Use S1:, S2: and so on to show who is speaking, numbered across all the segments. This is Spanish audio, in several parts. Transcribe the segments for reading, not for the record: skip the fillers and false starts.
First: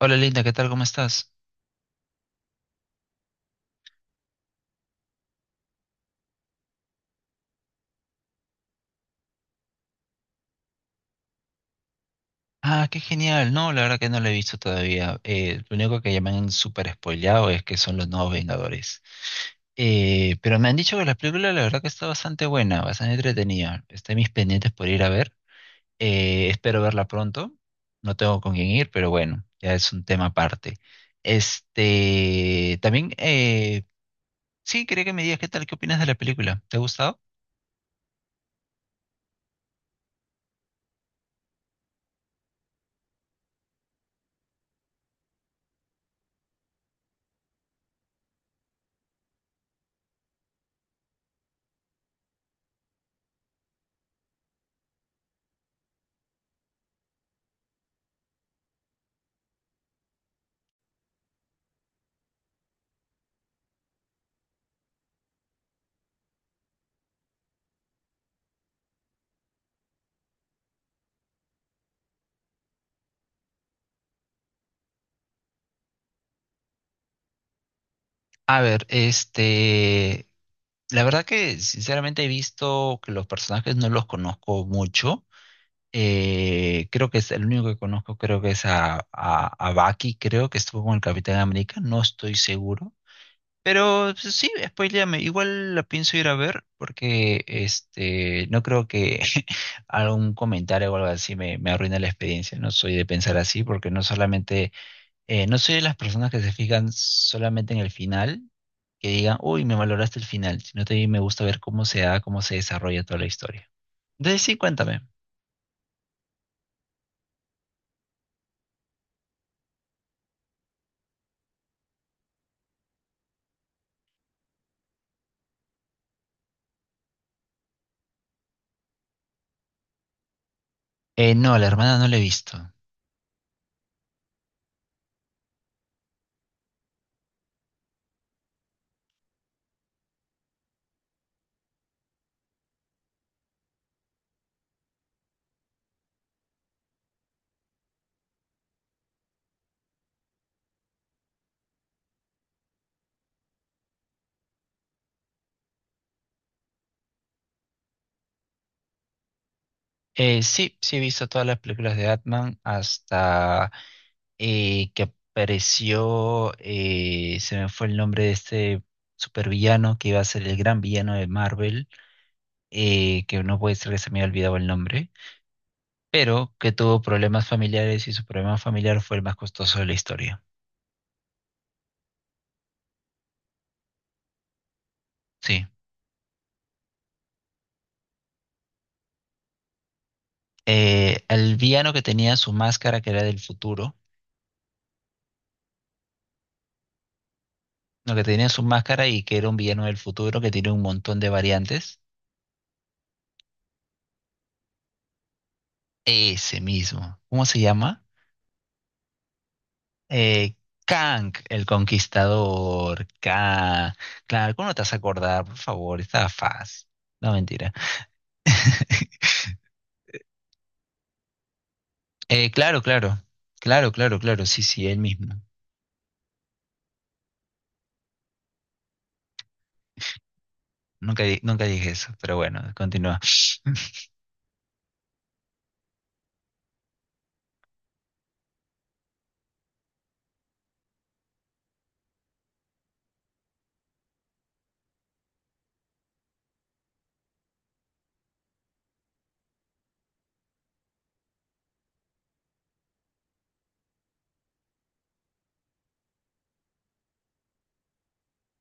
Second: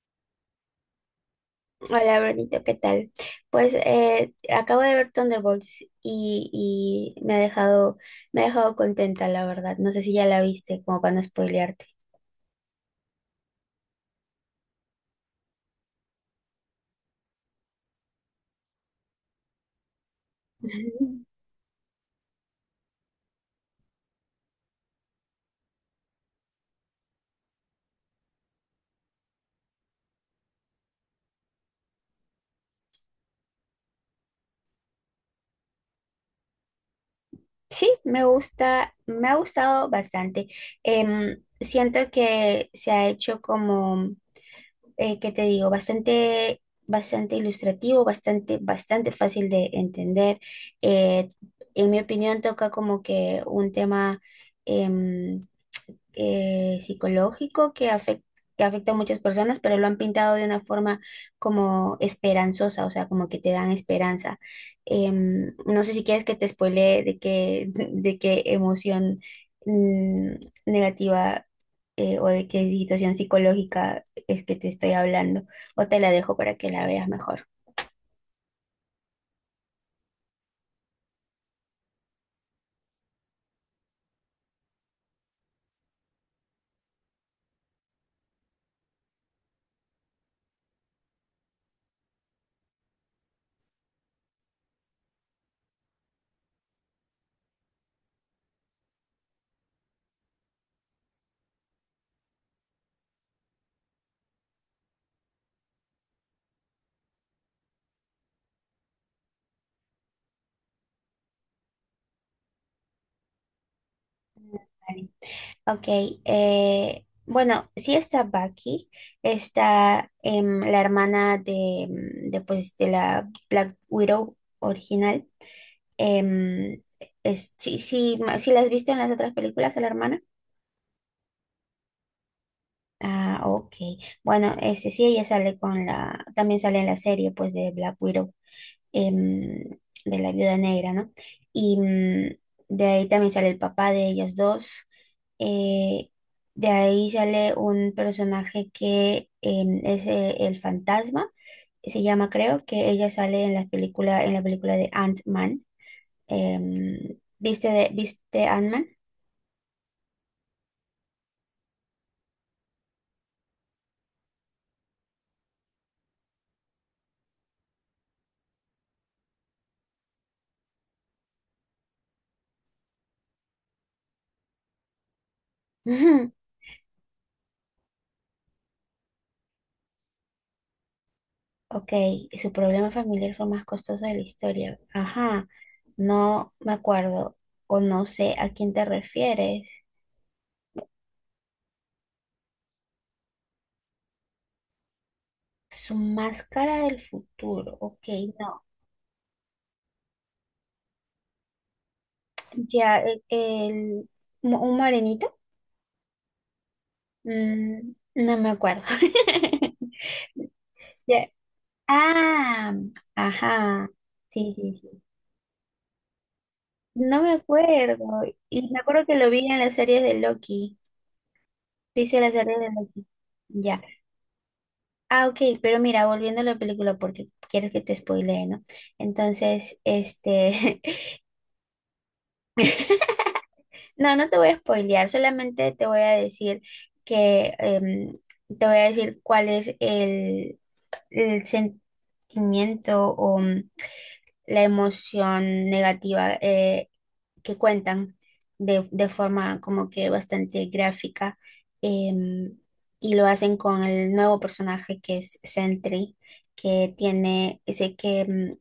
S1: Hola, Linda, ¿qué tal? ¿Cómo estás?
S2: Hola, Brunito, ¿qué tal? Pues acabo de ver Thunderbolts y me ha dejado contenta, la verdad. No sé si ya la viste, como para no spoilearte.
S1: Ah, qué genial. No, la verdad que no lo he visto todavía. Lo único que ya me han súper spoileado es que son los nuevos Vengadores. Pero me han dicho que la
S2: Ujú.
S1: película la verdad que está bastante buena, bastante entretenida. Está en mis pendientes por ir a ver. Espero verla pronto. No tengo con quién ir, pero bueno, ya es un tema aparte. Este, también, sí, quería que me digas qué tal, qué opinas de la película. ¿Te ha gustado?
S2: Sí, me ha gustado bastante. Siento que se ha hecho como ¿qué te digo? Bastante ilustrativo, bastante fácil de entender. Eh, en mi opinión, toca como que un tema em, psicológico que afecta a muchas personas, pero lo han pintado de una forma como esperanzosa, o sea, como que te dan esperanza. No sé si quieres que te spoilee de qué emoción mm, negativa, o de qué situación psicológica es que te estoy hablando, o te la dejo para que la veas mejor.
S1: A ver, este, la verdad que sinceramente he visto que los personajes no los conozco mucho. Creo que es el único que conozco, creo que es a Bucky, creo que estuvo con el Capitán América, no estoy seguro. Pero pues, sí, spoiléame, igual la pienso ir a ver porque este no creo que algún comentario o algo así me arruine la experiencia. No soy de pensar así porque no solamente, no soy de las personas que se fijan solamente en el final que diga, uy, me valoraste el final, sino también me gusta ver cómo se da, cómo se desarrolla toda la historia. Entonces sí, cuéntame.
S2: Ok, bueno, sí está Bucky, está, la hermana de de la Black Widow original. Em, sí, sí la has visto en las otras películas, a la hermana.
S1: No, la hermana no la he visto.
S2: Ah, ok. Bueno, este sí, ella sale con la, también sale en la serie pues de Black Widow, em, de la viuda negra, ¿no? Y, de ahí también sale el papá de ellas dos. Eh, de ahí sale un personaje que es el fantasma, se llama creo, que ella sale en la película de Ant-Man. ¿Viste, ¿viste Ant-Man?
S1: Sí, sí he visto todas las películas de Batman hasta que apareció, se me fue el nombre de este supervillano que iba a ser el gran villano de Marvel, que no puede ser que se me haya olvidado el nombre,
S2: Ujú.
S1: pero que tuvo problemas familiares y su problema familiar fue el más costoso de la historia.
S2: Ok, su problema familiar fue más costoso de la historia. Ajá,
S1: Sí,
S2: no me acuerdo o no sé a quién te refieres.
S1: al villano que tenía su máscara, que era del futuro,
S2: Su máscara del futuro, ok,
S1: no, que tenía su
S2: no.
S1: máscara y que era un villano del futuro que tiene un montón de variantes,
S2: Ya, un morenito.
S1: ese mismo, ¿cómo se
S2: Mm,
S1: llama?
S2: no me acuerdo.
S1: Eh,
S2: Ya.
S1: Kang, el
S2: Ah,
S1: conquistador,
S2: ajá,
S1: Kang,
S2: sí,
S1: claro, ¿cómo
S2: sí,
S1: no te vas a
S2: sí.
S1: acordar? Por favor, estaba fácil,
S2: No me
S1: no mentira.
S2: acuerdo. Y me acuerdo que lo vi en las series de Loki. Dice las series de
S1: Claro,
S2: Loki.
S1: claro,
S2: Ya.
S1: claro, claro, claro, sí, sí, él
S2: Ah,
S1: mismo.
S2: ok, pero mira, volviendo a la película, porque quieres que te spoilee, ¿no? Entonces, este,
S1: Nunca, di- nunca dije eso, pero bueno, continúa.
S2: no, no te voy a spoilear, solamente te voy a decir que, te voy a decir cuál es el sentimiento o, la emoción negativa que cuentan de forma como que bastante gráfica, em, y lo hacen con el nuevo personaje que es Sentry, que tiene ese que,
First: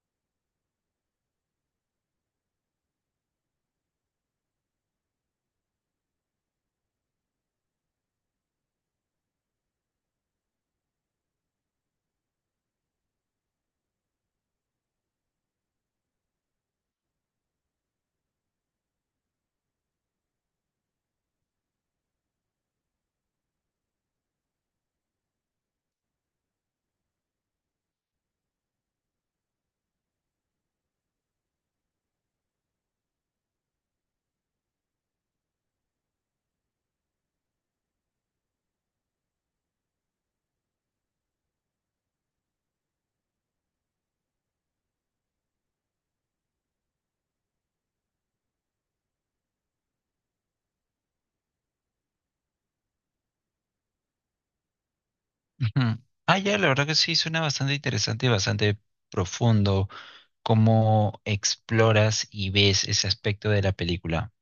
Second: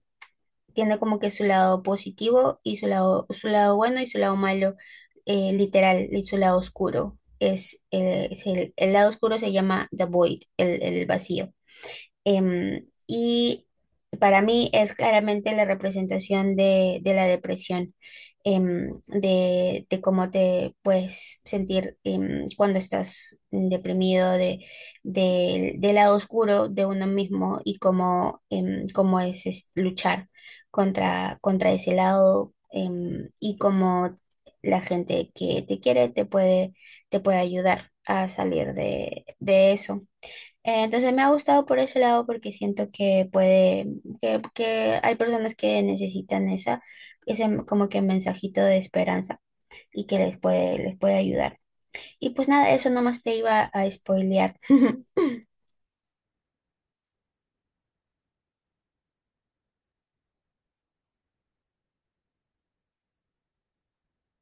S2: tiene como que su lado positivo y su lado bueno y su lado malo, literal, y su lado oscuro. Es el lado oscuro, se llama The Void, el vacío. Y para mí es claramente la representación de la depresión, em, de cómo te puedes sentir cuando estás deprimido, de, del lado oscuro de uno mismo y cómo, cómo es luchar contra ese lado, y cómo la gente que te quiere te puede ayudar a salir de eso. Entonces me ha gustado por ese lado porque siento que puede, que hay personas que necesitan esa, ese como que mensajito de esperanza y que les puede ayudar. Y pues nada, eso nomás te iba a spoilear.
S1: Ujú. Ah, ya, la verdad que sí, suena bastante interesante y bastante profundo. Cómo exploras y ves ese aspecto de la película.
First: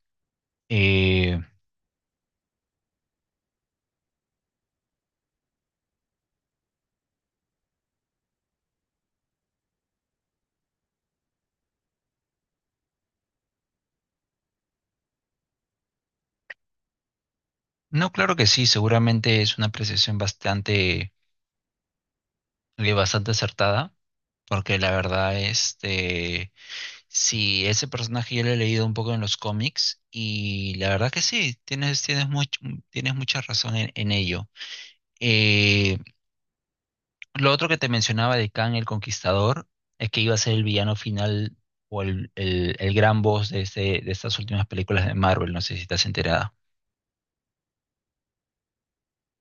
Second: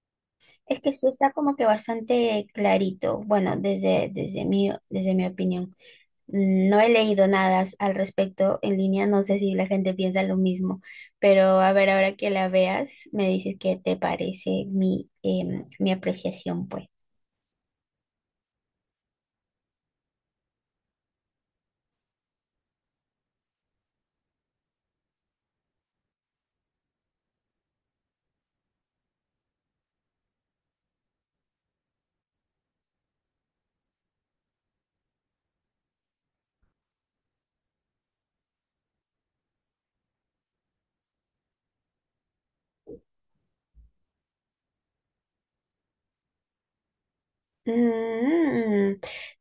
S2: Es que sí está
S1: Eh,
S2: como que bastante clarito, bueno, desde mi opinión. No he leído nada as- al respecto en línea, no sé si la gente piensa lo mismo, pero a ver, ahora que la veas, me dices qué te parece mi, mi apreciación, pues.
S1: no, claro que sí, seguramente es una apreciación bastante, bastante acertada, porque la verdad, este, sí, ese personaje yo lo he leído un poco en los cómics y la verdad que sí, tienes, tienes, much- tienes mucha razón en ello. Eh, Lo otro que te mencionaba de Kang el Conquistador es que iba a ser el villano final o el gran boss de, este- de estas últimas películas de Marvel, no sé si estás enterada.
S2: Mm,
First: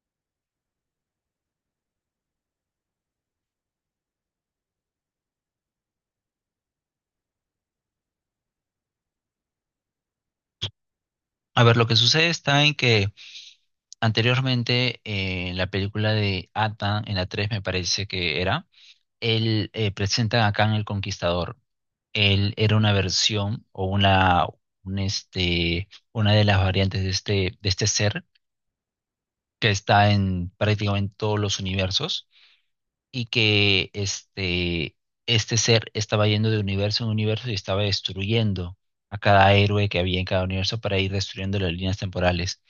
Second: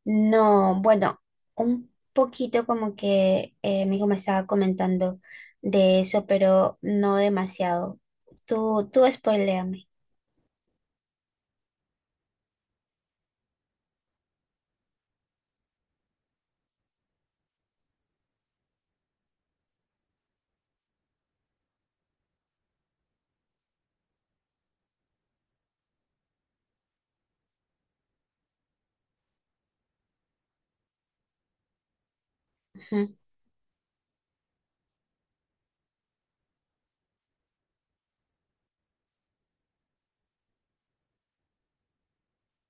S2: no, bueno, un poquito como que mi hijo me estaba comentando de eso, pero no demasiado. Tú spoiléame.
S1: A ver, lo que sucede está en que anteriormente en la película de Atan, en la 3 me parece que era, él presenta a Kang el Conquistador. Él era una versión o una, un este, una de las variantes de este ser que está en prácticamente todos los universos
S2: Ujú,
S1: y que este ser estaba yendo de universo en universo y estaba destruyendo a cada héroe que había en cada universo para ir destruyendo las líneas temporales.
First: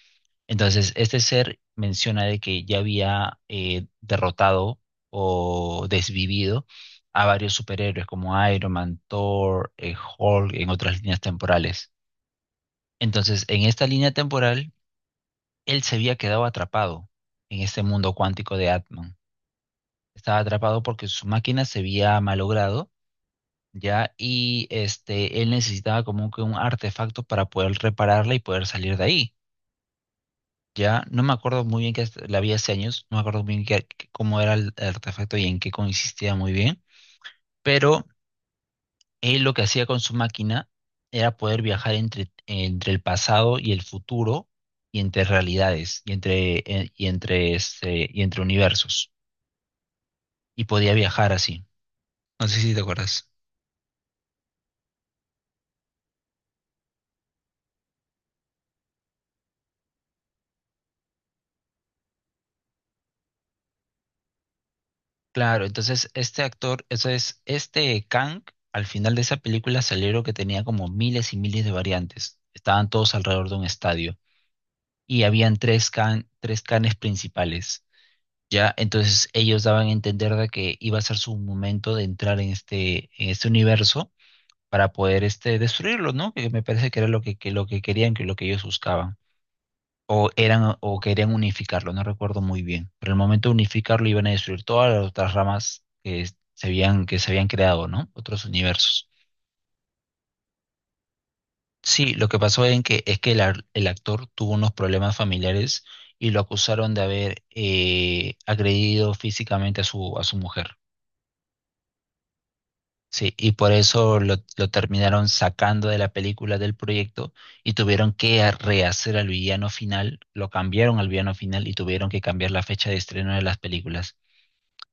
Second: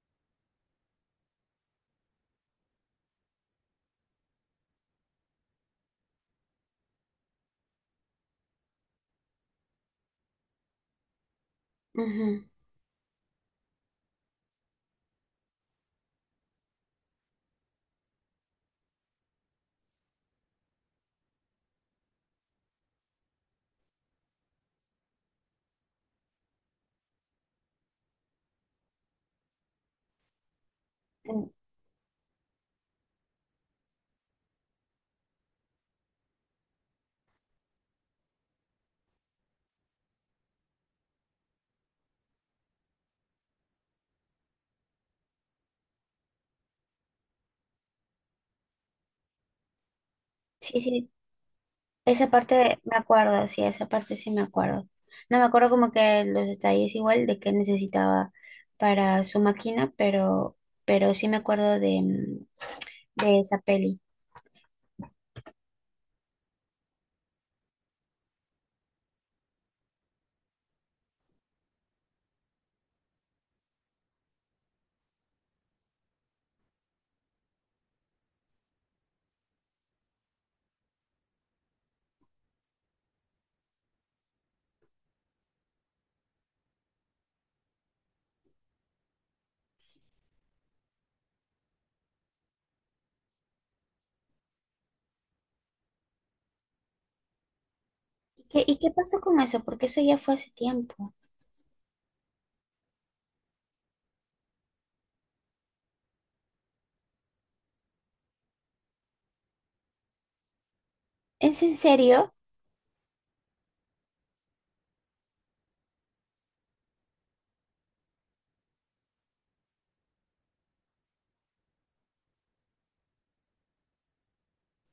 S1: Entonces, este ser menciona de que ya había derrotado o desvivido a varios superhéroes como Iron Man, Thor, Hulk en otras líneas temporales.
S2: ujú.
S1: Entonces, en esta línea temporal, él se había quedado atrapado en este mundo cuántico de Atman. Estaba atrapado porque su máquina se había malogrado ya, y este, él necesitaba como que un artefacto para poder repararla y poder salir de ahí, ya, no me
S2: Mm,
S1: acuerdo muy bien que la vi hace años, no me acuerdo muy bien qué- qué- cómo era el artefacto y en qué consistía muy bien, pero él lo que hacía con su máquina era poder viajar entre, entre el pasado y el futuro y entre realidades y entre, este, y entre universos, y
S2: sí,
S1: podía
S2: sí,
S1: viajar así,
S2: esa
S1: no sé si
S2: parte
S1: te
S2: me
S1: acuerdas.
S2: acuerdo, sí, esa parte sí me acuerdo. No me acuerdo como que los detalles igual de qué necesitaba para su máquina, pero sí me acuerdo de, mm, de esa peli.
S1: Claro, entonces este actor, eso es, este Kang, al final de esa película salieron que tenía como miles y miles de variantes. Estaban todos alrededor de un estadio y habían tres Kang, tres Kangs principales. Ya, entonces ellos daban a entender de que iba a ser su momento de entrar en este universo para poder este, destruirlo, ¿no? Que me parece que era lo que lo que querían, que lo que ellos buscaban o eran o querían unificarlo, no recuerdo muy bien. Pero el momento de unificarlo iban a destruir todas las otras ramas que es- se habían, que se habían creado, ¿no? Otros
S2: ¿Y qué
S1: universos.
S2: pasó con eso? Porque eso ya fue hace tiempo.
S1: Sí, lo que pasó en que, es que el, ar- el actor tuvo unos problemas familiares y lo acusaron de haber agredido físicamente a a su mujer.
S2: ¿Es en serio?
S1: Sí, y por eso lo terminaron sacando de la película del proyecto y tuvieron que a- rehacer al villano final, lo cambiaron al villano final y tuvieron que cambiar la fecha de estreno de las películas.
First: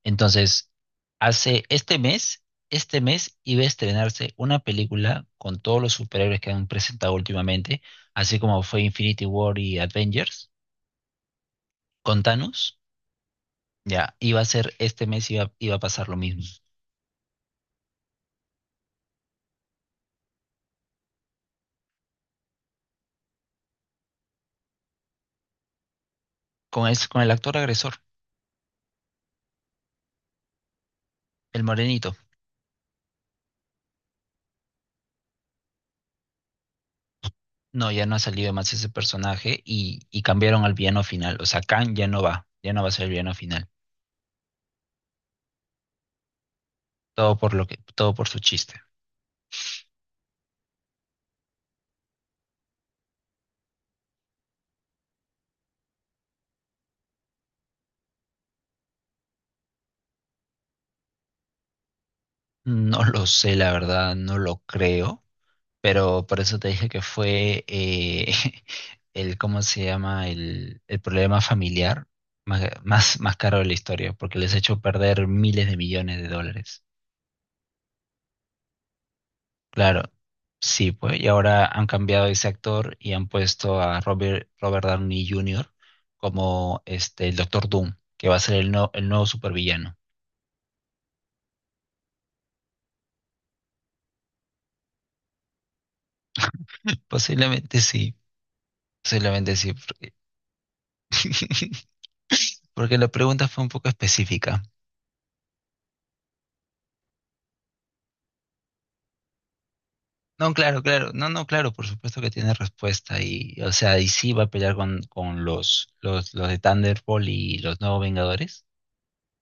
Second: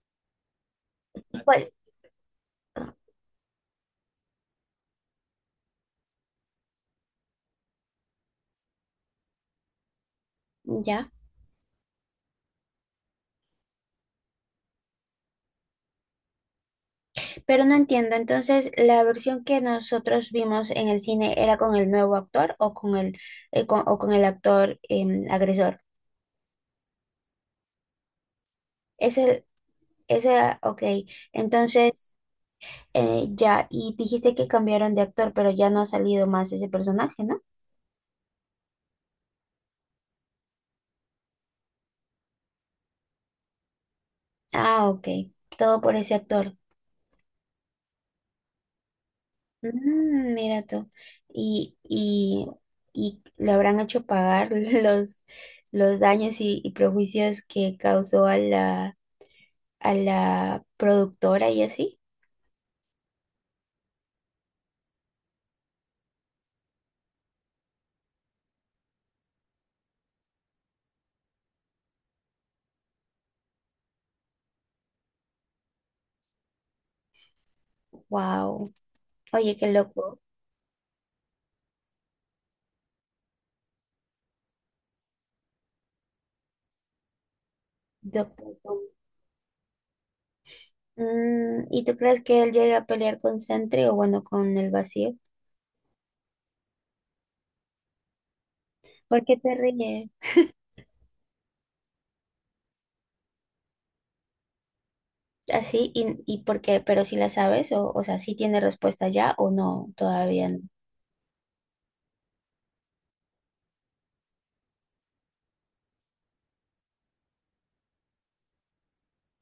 S1: Entonces, hace
S2: ¿Cuál?
S1: este mes iba a estrenarse una película con todos los superhéroes que han presentado últimamente, así como fue Infinity War y Avengers,
S2: Ya,
S1: con Thanos, ya, iba a ser este mes, iba, iba a pasar lo mismo.
S2: pero no entiendo. Entonces, ¿la versión que nosotros vimos en el cine era con el nuevo actor o con el, con- o con el actor agresor?
S1: Con el actor agresor,
S2: Ese, ese, ok.
S1: el
S2: Entonces...
S1: morenito.
S2: Ya, y dijiste que cambiaron de actor, pero ya no ha salido más ese personaje, ¿no?
S1: No, ya no ha salido más ese personaje y cambiaron al villano final. O sea, Kang ya no va a ser el villano final.
S2: Ah, ok. Todo por ese actor.
S1: Todo por lo que, todo por su chiste.
S2: Mm, mira tú. Y, y, y le habrán hecho pagar los daños y prejuicios que causó a la productora y así.
S1: No lo sé, la verdad, no lo creo. Pero por eso te dije que fue el, ¿cómo se llama? El problema familiar más, más, más caro de la historia, porque les ha hecho perder miles de millones de dólares.
S2: Wow. Oye, qué
S1: Claro,
S2: loco.
S1: sí, pues, y ahora han cambiado ese actor y han puesto a Robert, Robert Downey Jr. como este, el Doctor Doom, que va a ser
S2: Doctor
S1: el,
S2: Who.
S1: no- el nuevo supervillano.
S2: Mm, ¿y tú crees que él llegue a pelear con Sentry o bueno, con el vacío?
S1: Posiblemente sí,
S2: ¿Por qué te
S1: posiblemente sí,
S2: ríes?
S1: porque, porque la pregunta fue un poco específica.
S2: Así y porque, pero si la sabes, o sea, si tiene respuesta ya o no, todavía
S1: No,
S2: no.
S1: claro, claro. No, no, claro, por supuesto que tiene respuesta. Y, o sea, y sí va a pelear con los de Thunderbolt y los nuevos Vengadores.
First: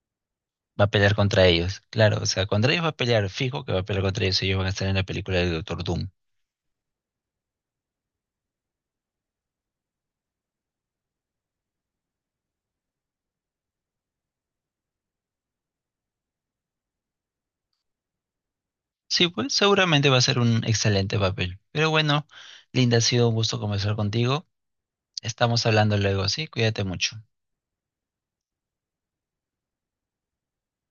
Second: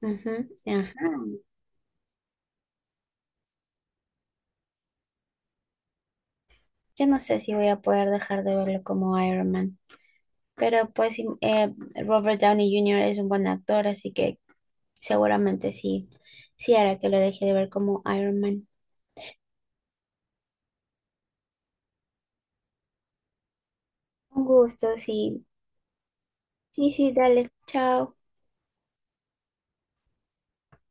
S2: Ujú,
S1: Va a
S2: ajá.
S1: pelear contra ellos. Claro, o sea, contra ellos va a pelear, fijo que va a pelear contra ellos. Ellos van a estar en la película del Doctor Doom.
S2: Yo no sé si voy a poder dejar de verlo como Iron Man, pero pues sí, Robert Downey Jr. es un buen actor, así que seguramente sí, sí hará que lo deje de ver como Iron Man.
S1: Sí, pues seguramente va a ser un excelente papel. Pero bueno, Linda, ha sido un gusto conversar
S2: Un
S1: contigo.
S2: gusto, sí.
S1: Estamos hablando luego, ¿sí? Cuídate
S2: Sí, sí,
S1: mucho.
S2: dale. Chao.